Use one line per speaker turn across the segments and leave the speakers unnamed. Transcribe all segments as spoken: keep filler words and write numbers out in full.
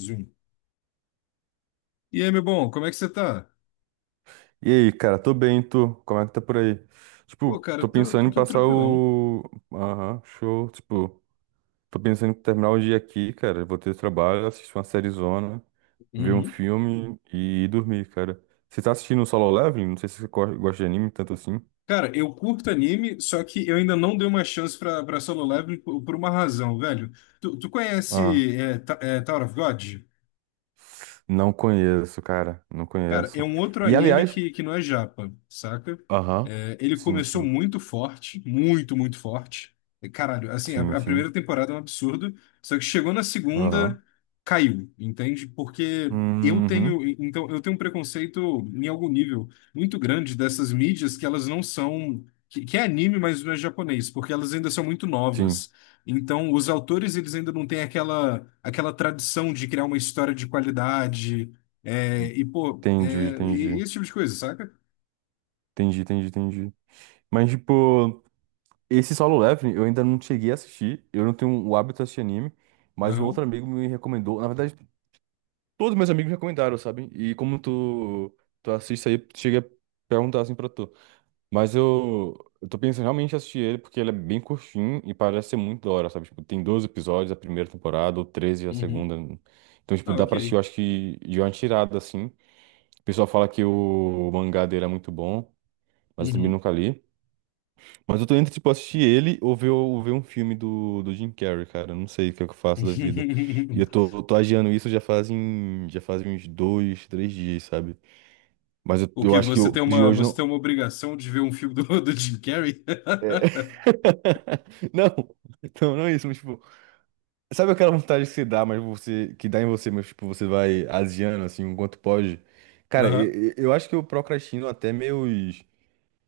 Zoom. E aí, meu bom, como é que você tá?
E aí, cara, tô bem, tu? Como é que tá por aí?
Pô,
Tipo,
cara,
tô
eu tô, tô,
pensando em
tô
passar
tranquilão.
o. Aham, show. Tipo, tô pensando em terminar o dia aqui, cara. Vou ter trabalho, assistir uma sériezona, ver um
Uhum.
filme e dormir, cara. Você tá assistindo o Solo Leveling? Não sei se você co- gosta de anime tanto assim.
Cara, eu curto anime, só que eu ainda não dei uma chance pra, pra Solo Leveling por, por uma razão, velho. Tu, tu
Ah,
conhece é, Ta- é, Tower of God?
não conheço, cara. Não
Cara, é
conheço.
um outro
E
anime
aliás.
que, que não é japa, saca?
Aham.
É, ele
Sim,
começou
sim.
muito forte, muito, muito forte. E, Caralho, assim, a,
Sim,
a
sim.
primeira temporada é um absurdo, só que chegou na
Aham.
segunda, caiu, entende? Porque eu
Uhum.
tenho, então, eu tenho um preconceito em algum nível muito grande dessas mídias que elas não são, que, que é anime, mas não é japonês, porque elas ainda são muito
Sim.
novas. Então, os autores, eles ainda não têm aquela, aquela tradição de criar uma história de qualidade, é, e, pô, é,
Entendi,
e,
entendi.
e esse tipo de coisa, saca?
Entendi, entendi, entendi. Mas, tipo. Esse Solo Leveling eu ainda não cheguei a assistir. Eu não tenho o hábito de assistir anime, mas um outro
Aham.
amigo me recomendou. Na verdade, todos meus amigos me recomendaram, sabe? E como tu, tu assiste aí, cheguei a perguntar assim pra tu. Mas eu, eu tô pensando realmente em assistir ele porque ele é bem curtinho e parece ser muito da hora, sabe? Tipo, tem doze episódios a primeira temporada ou treze a
Uhum.
segunda. Então, tipo,
Ah,
dá
ok.
pra assistir, eu acho que de uma tirada assim. O pessoal fala que o mangá dele é muito bom, mas eu também
Uhum.
nunca li. Mas eu tô entre, tipo, assistir ele ou ver, ou ver um filme do, do Jim Carrey, cara. Eu não sei o que é que eu faço da vida. E eu tô, eu tô adiando isso já fazem, já fazem uns dois, três dias, sabe? Mas eu,
O
eu
que
acho que
Você
eu,
tem
de
uma,
hoje
você
não.
tem uma obrigação de ver um filme do, do Jim Carrey?
Não, não, não é isso, mas, tipo, sabe aquela vontade que você dá, mas você, que dá em você, mas, tipo, você vai asiando, assim, o quanto pode? Cara,
Aham.
eu, eu acho que eu procrastino até meus.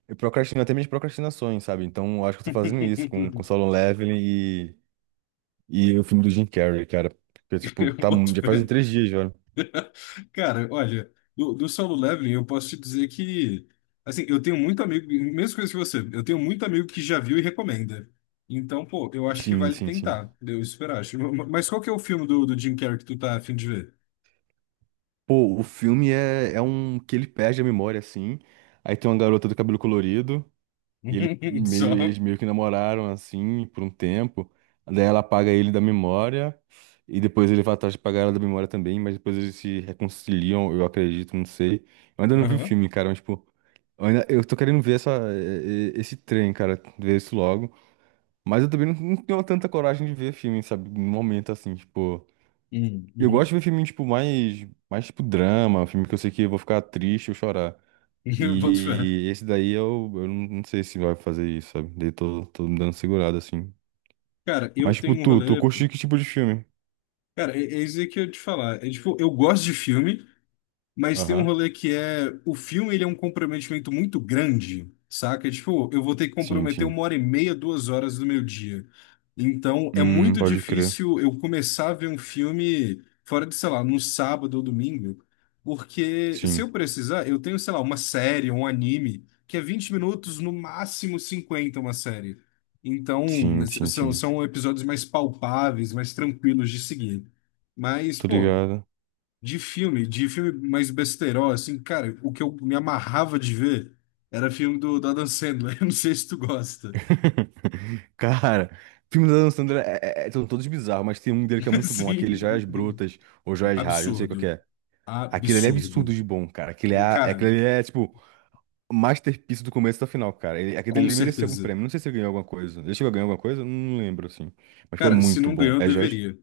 Eu procrastino até minhas procrastinações, sabe? Então, eu acho que eu tô fazendo isso com, com Solo Leveling e o filme do Jim Carrey, cara. Porque, tipo,
Eu
tá, mu-
boto
já fazem
fé.
três dias já.
Cara, olha, do, do Solo Leveling eu posso te dizer que, assim, eu tenho muito amigo, mesma coisa que você, eu tenho muito amigo que já viu e recomenda. Então, pô, eu acho que
Sim,
vale
sim, sim.
tentar, eu esperar. Acho- Mas qual que é o filme do, do Jim Carrey que tu tá a fim de ver?
Pô, o filme é, é um que ele perde a memória, assim. Aí tem uma garota do cabelo colorido. E ele meio,
Só.
eles meio que namoraram, assim, por um tempo. Daí ela apaga ele da memória. E depois ele vai atrás de pagar ela da memória também. Mas depois eles se reconciliam, eu acredito, não sei. Eu ainda não vi o
Aham.
filme, cara, mas, tipo, eu, ainda, eu tô querendo ver essa, eh, eh, esse trem, cara. Ver isso logo. Mas eu também não, não tenho tanta coragem de ver filme, sabe? No momento, assim, tipo.
Uhum.
Eu gosto
Uhum.
de ver filme, tipo, mais, mais tipo drama, filme que eu sei que eu vou ficar triste ou chorar.
Eu boto fé.
E esse daí eu, eu não não sei se vai fazer isso, sabe? Daí tô, tô me dando segurado, assim.
Cara, eu
Mas, tipo,
tenho um
tu, tu
rolê.
curte que tipo de filme?
Cara, é, é isso aí que eu ia te falar. É tipo, eu gosto de filme. Mas tem um
Aham.
rolê que é, o filme ele é um comprometimento muito grande, saca? Tipo, eu vou ter que
Sim,
comprometer
sim.
uma hora e meia, duas horas do meu dia. Então, é
Hum,
muito
pode crer.
difícil eu começar a ver um filme fora de, sei lá, no sábado ou domingo, porque se
Sim,
eu precisar, eu tenho, sei lá, uma série, um anime, que é vinte minutos, no máximo cinquenta uma série. Então,
sim,
s-
sim,
são,
sim.
são episódios mais palpáveis, mais tranquilos de seguir. Mas,
Tô
pô.
ligado.
De filme, de filme mais besteirol, assim, cara, o que eu me amarrava de ver era filme do, do Adam Sandler. Eu não sei se tu gosta.
Cara, filmes da Adam Sandler é, é- é- são todos bizarros, mas tem um dele que é muito bom, aquele Joias
Assim,
Brutas ou Joias Raras, não sei qual que
absurdo.
é. Aquele ali é absurdo
Absurdo.
de bom, cara. Aquele, é, a-
Cara,
aquele ali é, tipo, masterpiece do começo ao final, cara. Ele, aquele
com
ali merecia algum
certeza.
prêmio. Não sei se ele ganhou alguma coisa. Ele chegou a ganhar alguma coisa? Não lembro, assim. Mas foi
Cara, se
muito
não
bom.
ganhou,
É Joyce?
deveria.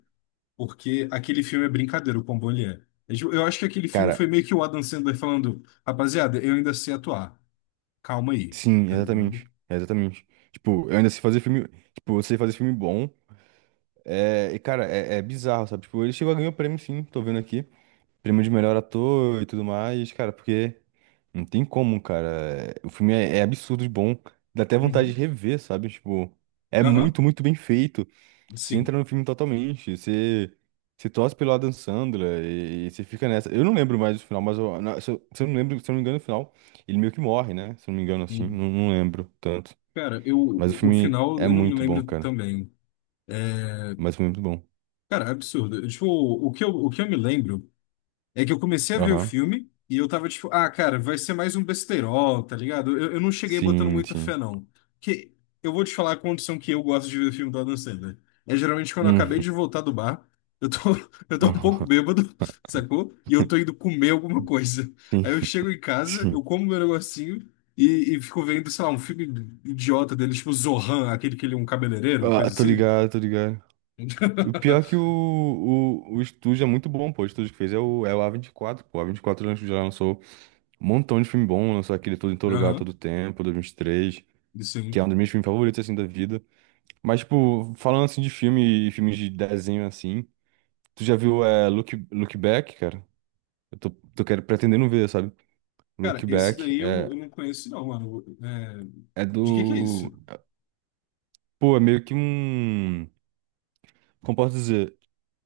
Porque aquele filme é brincadeira, o quão bom ele é. É tipo, eu acho que aquele filme
Cara,
foi meio que o Adam Sandler falando, rapaziada, eu ainda sei atuar. Calma aí,
sim,
tá
exatamente.
ligado?
Exatamente. Tipo, eu ainda sei fazer filme. Tipo, eu sei fazer filme bom. É, e, cara, é, é bizarro, sabe? Tipo, ele chegou a ganhar o prêmio, sim. Tô vendo aqui. Prêmio de melhor ator e tudo mais, cara, porque não tem como, cara. O filme é, é absurdo de bom. Dá até vontade
Uhum.
de rever, sabe? Tipo, é
Aham,
muito, muito bem feito. Você
sim.
entra no filme totalmente, você, você torce pelo Adam Sandler e, e você fica nessa. Eu não lembro mais do final, mas eu, na- se, eu, se eu não lembro, se eu não me engano, no final, ele meio que morre, né? Se eu não me engano, assim,
Hum.
não, não lembro tanto.
Cara, eu,
Mas o
o o
filme
final
é
eu não me
muito bom,
lembro
cara.
também. É,
Mas o filme é muito bom.
cara, é absurdo. Tipo, o que eu, o que eu me lembro é que eu comecei a ver o
Aham.
filme e eu tava tipo, ah, cara, vai ser mais um besterol, tá ligado? Eu, eu não cheguei botando
Sim,
muita fé,
sim.
não. Que eu vou te falar a condição que eu gosto de ver filme do Adam Sandler. É geralmente quando eu acabei de
Uhum.
voltar do bar, eu tô, eu tô um pouco
Aham.
bêbado, sacou? E eu tô indo comer alguma coisa.
Sim,
Aí eu chego em casa, eu
sim.
como meu negocinho e, e fico vendo, sei lá, um filme idiota dele, tipo Zohan, aquele que ele é um cabeleireiro,
Ah,
coisa
tô
assim.
ligado, tô ligado. O pior é que o, o, o estúdio é muito bom, pô. O estúdio que fez é o, é o a vinte e quatro pô. A O A vinte e quatro já lançou um montão de filme bom, lançou aquele Tudo em Todo Lugar,
Aham,
Todo Tempo, dois mil e vinte e três,
isso
que
aí.
é um dos meus filmes favoritos, assim, da vida. Mas, tipo, falando, assim, de filme e filmes de desenho, assim, tu já viu é, Look, Look Back, cara? Eu tô, tô querendo, pretendendo ver, sabe?
Cara,
Look
esse
Back
daí eu, eu
é,
não conheço, não, mano. É,
é
de que que é
do...
isso?
Pô, é meio que um... Como posso dizer?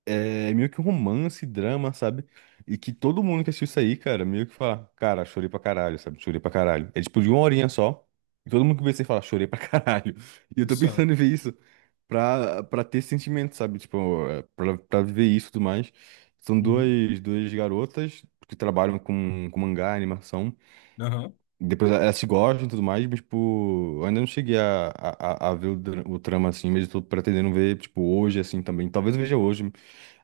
É meio que um romance, drama, sabe? E que todo mundo que assistiu isso aí, cara, meio que fala, cara, chorei pra caralho, sabe? Chorei pra caralho. É tipo de uma horinha só. E todo mundo que vê isso aí fala, chorei pra caralho. E eu tô
Isso.
pensando em
Ó.
ver isso pra, pra ter esse sentimento, sabe? Tipo, é, pra, pra viver isso e tudo mais. São
Uhum.
duas, duas garotas que trabalham com, com mangá, animação.
Aham.
Depois elas se gostam e tudo mais, mas, tipo, eu ainda não cheguei a, a, a a ver o, dra- o trama assim, mas eu tô pretendendo ver, tipo, hoje, assim, também. Talvez eu veja hoje. Aí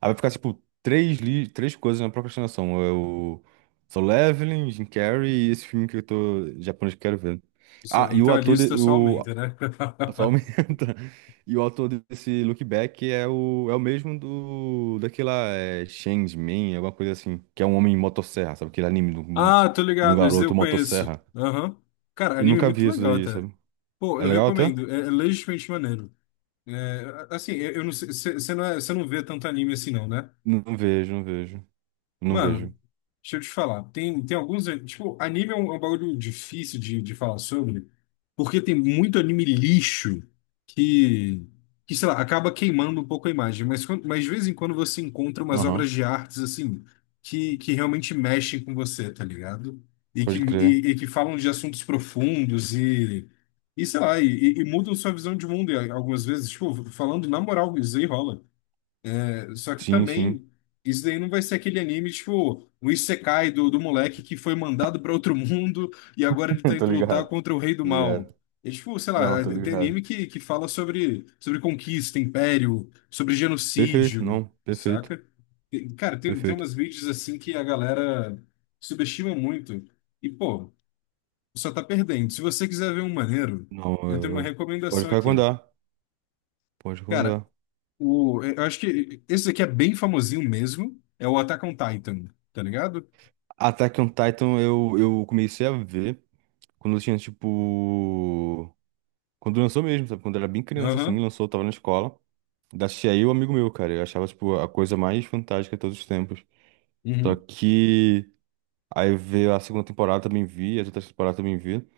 vai ficar, tipo, três, li três coisas na procrastinação. É o Solo Leveling, Jim Carrey e esse filme que eu tô japonês que eu quero ver.
Isso. Ó.
Ah, e o
Então a
ator de,
lista só
o
aumenta, né?
só aumenta. E o ator desse Look Back é o é o mesmo do daquela é, Man, alguma coisa assim, que é um homem em motosserra, sabe? Aquele anime do-
Ah, tô
de um
ligado, esse daí
garoto
eu conheço.
motosserra.
Aham. Cara,
Eu
anime é
nunca
muito
vi isso
legal
daí,
até.
sabe?
Pô,
É
eu
legal até?
recomendo. É, é legitimamente maneiro. É, assim, eu, eu não sei. Você não, é, cê não vê tanto anime assim, não, né?
Não vejo, não vejo. Não vejo.
Mano, deixa eu te falar, tem, tem alguns. eh, Tipo, anime é um, é um bagulho difícil de, de falar sobre, porque tem muito anime lixo que, que, sei lá, acaba queimando um pouco a imagem. Mas, quando- mas de vez em quando você encontra umas
Aham,
obras de artes, assim, que, que realmente mexem com você, tá ligado? E que,
pode crer.
e, e que falam de assuntos profundos e, e sei lá, e, e- e mudam sua visão de mundo e algumas vezes. Tipo, falando na moral, isso aí rola. Só que
Sim, sim.
também, isso daí não vai ser aquele anime, tipo, o Isekai do, do moleque que foi mandado para outro mundo e agora ele tá
Tô
indo lutar
ligado,
contra o rei do
tô
mal.
ligado.
É tipo, sei lá,
Não, tô
é, tem
ligado.
anime que, que fala sobre, sobre conquista, império, sobre
Perfeito,
genocídio,
não, perfeito,
saca? E, cara, tem, tem
perfeito.
umas vídeos assim que a galera subestima muito. E, pô, só tá perdendo. Se você quiser ver um maneiro,
Não,
eu tenho uma
eu... Pode
recomendação aqui.
recomendar, pode
Cara,
recomendar.
o, é, eu acho que esse aqui é bem famosinho mesmo. É o Attack on Titan, tá ligado?
Attack on Titan eu, eu comecei a ver quando eu tinha, tipo... Quando lançou mesmo, sabe? Quando eu era bem criança,
Aham.
assim, lançou, eu tava na escola. Da aí o amigo meu, cara. Eu achava, tipo, a coisa mais fantástica de todos os tempos. Só
Uhum.
que... Aí veio a segunda temporada, também vi, as outras temporadas também vi.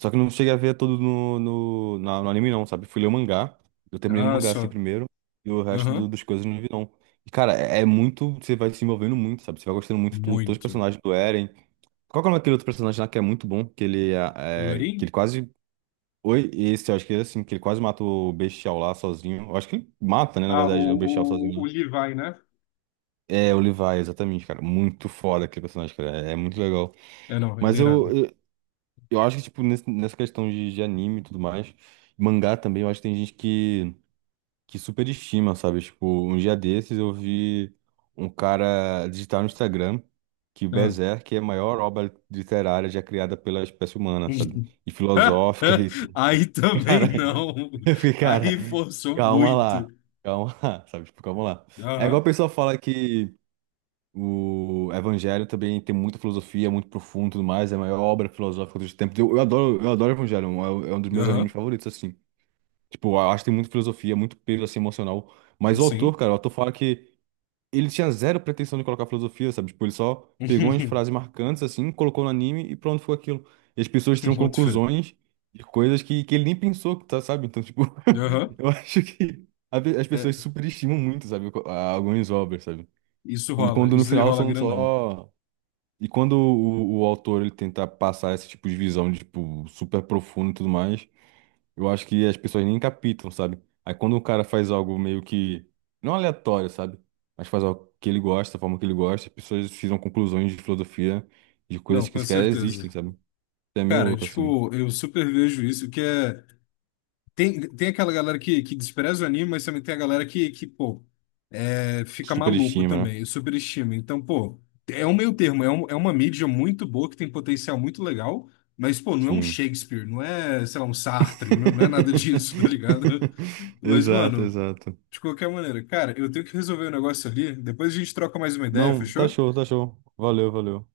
Só que eu não cheguei a ver todo no, no, na- no anime, não, sabe? Fui ler o mangá. Eu terminei no
Ah,
mangá assim
só.
primeiro. E o resto do-
Aham.
das coisas eu não vi, não. E, cara, é, é muito. Você vai se envolvendo muito, sabe? Você vai gostando muito do, todos os
Muito.
personagens do Eren. Qual que é o nome daquele outro personagem lá que é muito bom? Que ele é,
O
é- que
Lorin?
ele quase. Oi, esse, eu acho que ele assim, que ele quase mata o Bestial lá sozinho. Eu acho que ele mata, né, na
Ah, o,
verdade, né, o Bestial sozinho,
o,
né?
o Levi, né?
É, o Levi, exatamente, cara. Muito foda aquele personagem, cara. É, é muito legal.
É, não, ele
Mas
era.
eu, Eu acho que, tipo, nesse- nessa questão de, de anime e tudo mais, mangá também, eu acho que tem gente que, que superestima, sabe? Tipo, um dia desses eu vi um cara digitar no Instagram que
Ah.
Berserk é a maior obra literária já criada pela espécie humana, sabe? E filosófica e...
Aí também
Cara,
não.
eu fiquei, cara,
Aí forçou
calma lá,
muito.
calma lá, sabe? Tipo, calma lá. É igual a
Aham.
pessoa fala que o Evangelho também tem muita filosofia, muito profundo e tudo mais. É a maior obra filosófica dos tempos. Eu, eu adoro, eu adoro Evangelho, é, um é um dos meus
Aham.
animes favoritos, assim. Tipo, eu acho que tem muita filosofia, muito peso, assim, emocional. Mas o autor,
Sim.
cara, o autor fala que ele tinha zero pretensão de colocar filosofia, sabe? Tipo, ele só pegou umas frases marcantes, assim, colocou no anime e pronto, foi aquilo. E as pessoas tiram
Boto fé.
conclusões de coisas que, que ele nem pensou, tá, sabe? Então, tipo,
Aham.
eu acho que a pe- as pessoas
É,
superestimam muito, sabe? co- a- Algumas obras, sabe?
isso
Quando,
rola.
quando no
Isso aí
final
rola
são
grandão.
só e quando o, o autor ele tenta passar esse tipo de visão de tipo super profundo e tudo mais, eu acho que as pessoas nem captam, sabe? Aí quando o cara faz algo meio que não aleatório, sabe? Mas faz algo que ele gosta, da forma que ele gosta, as pessoas tiram conclusões de filosofia de
Não,
coisas que
com
sequer
certeza.
existem, sabe? É meio
Cara,
louco assim.
tipo, eu super vejo isso, que é. Tem, tem aquela galera que, que despreza o anime, mas também tem a galera que, que pô, é, fica maluco
Superestima, né?
também, superestima. Então, pô, é um meio termo, é, um, é uma mídia muito boa, que tem potencial muito legal, mas, pô, não é um
Sim.
Shakespeare, não é, sei lá, um Sartre, não, não é nada disso, tá ligado? Mas,
Exato,
mano,
exato.
de qualquer maneira, cara, eu tenho que resolver o negócio ali, depois a gente troca mais uma ideia,
Não, tá show,
fechou?
tá show. Valeu, valeu.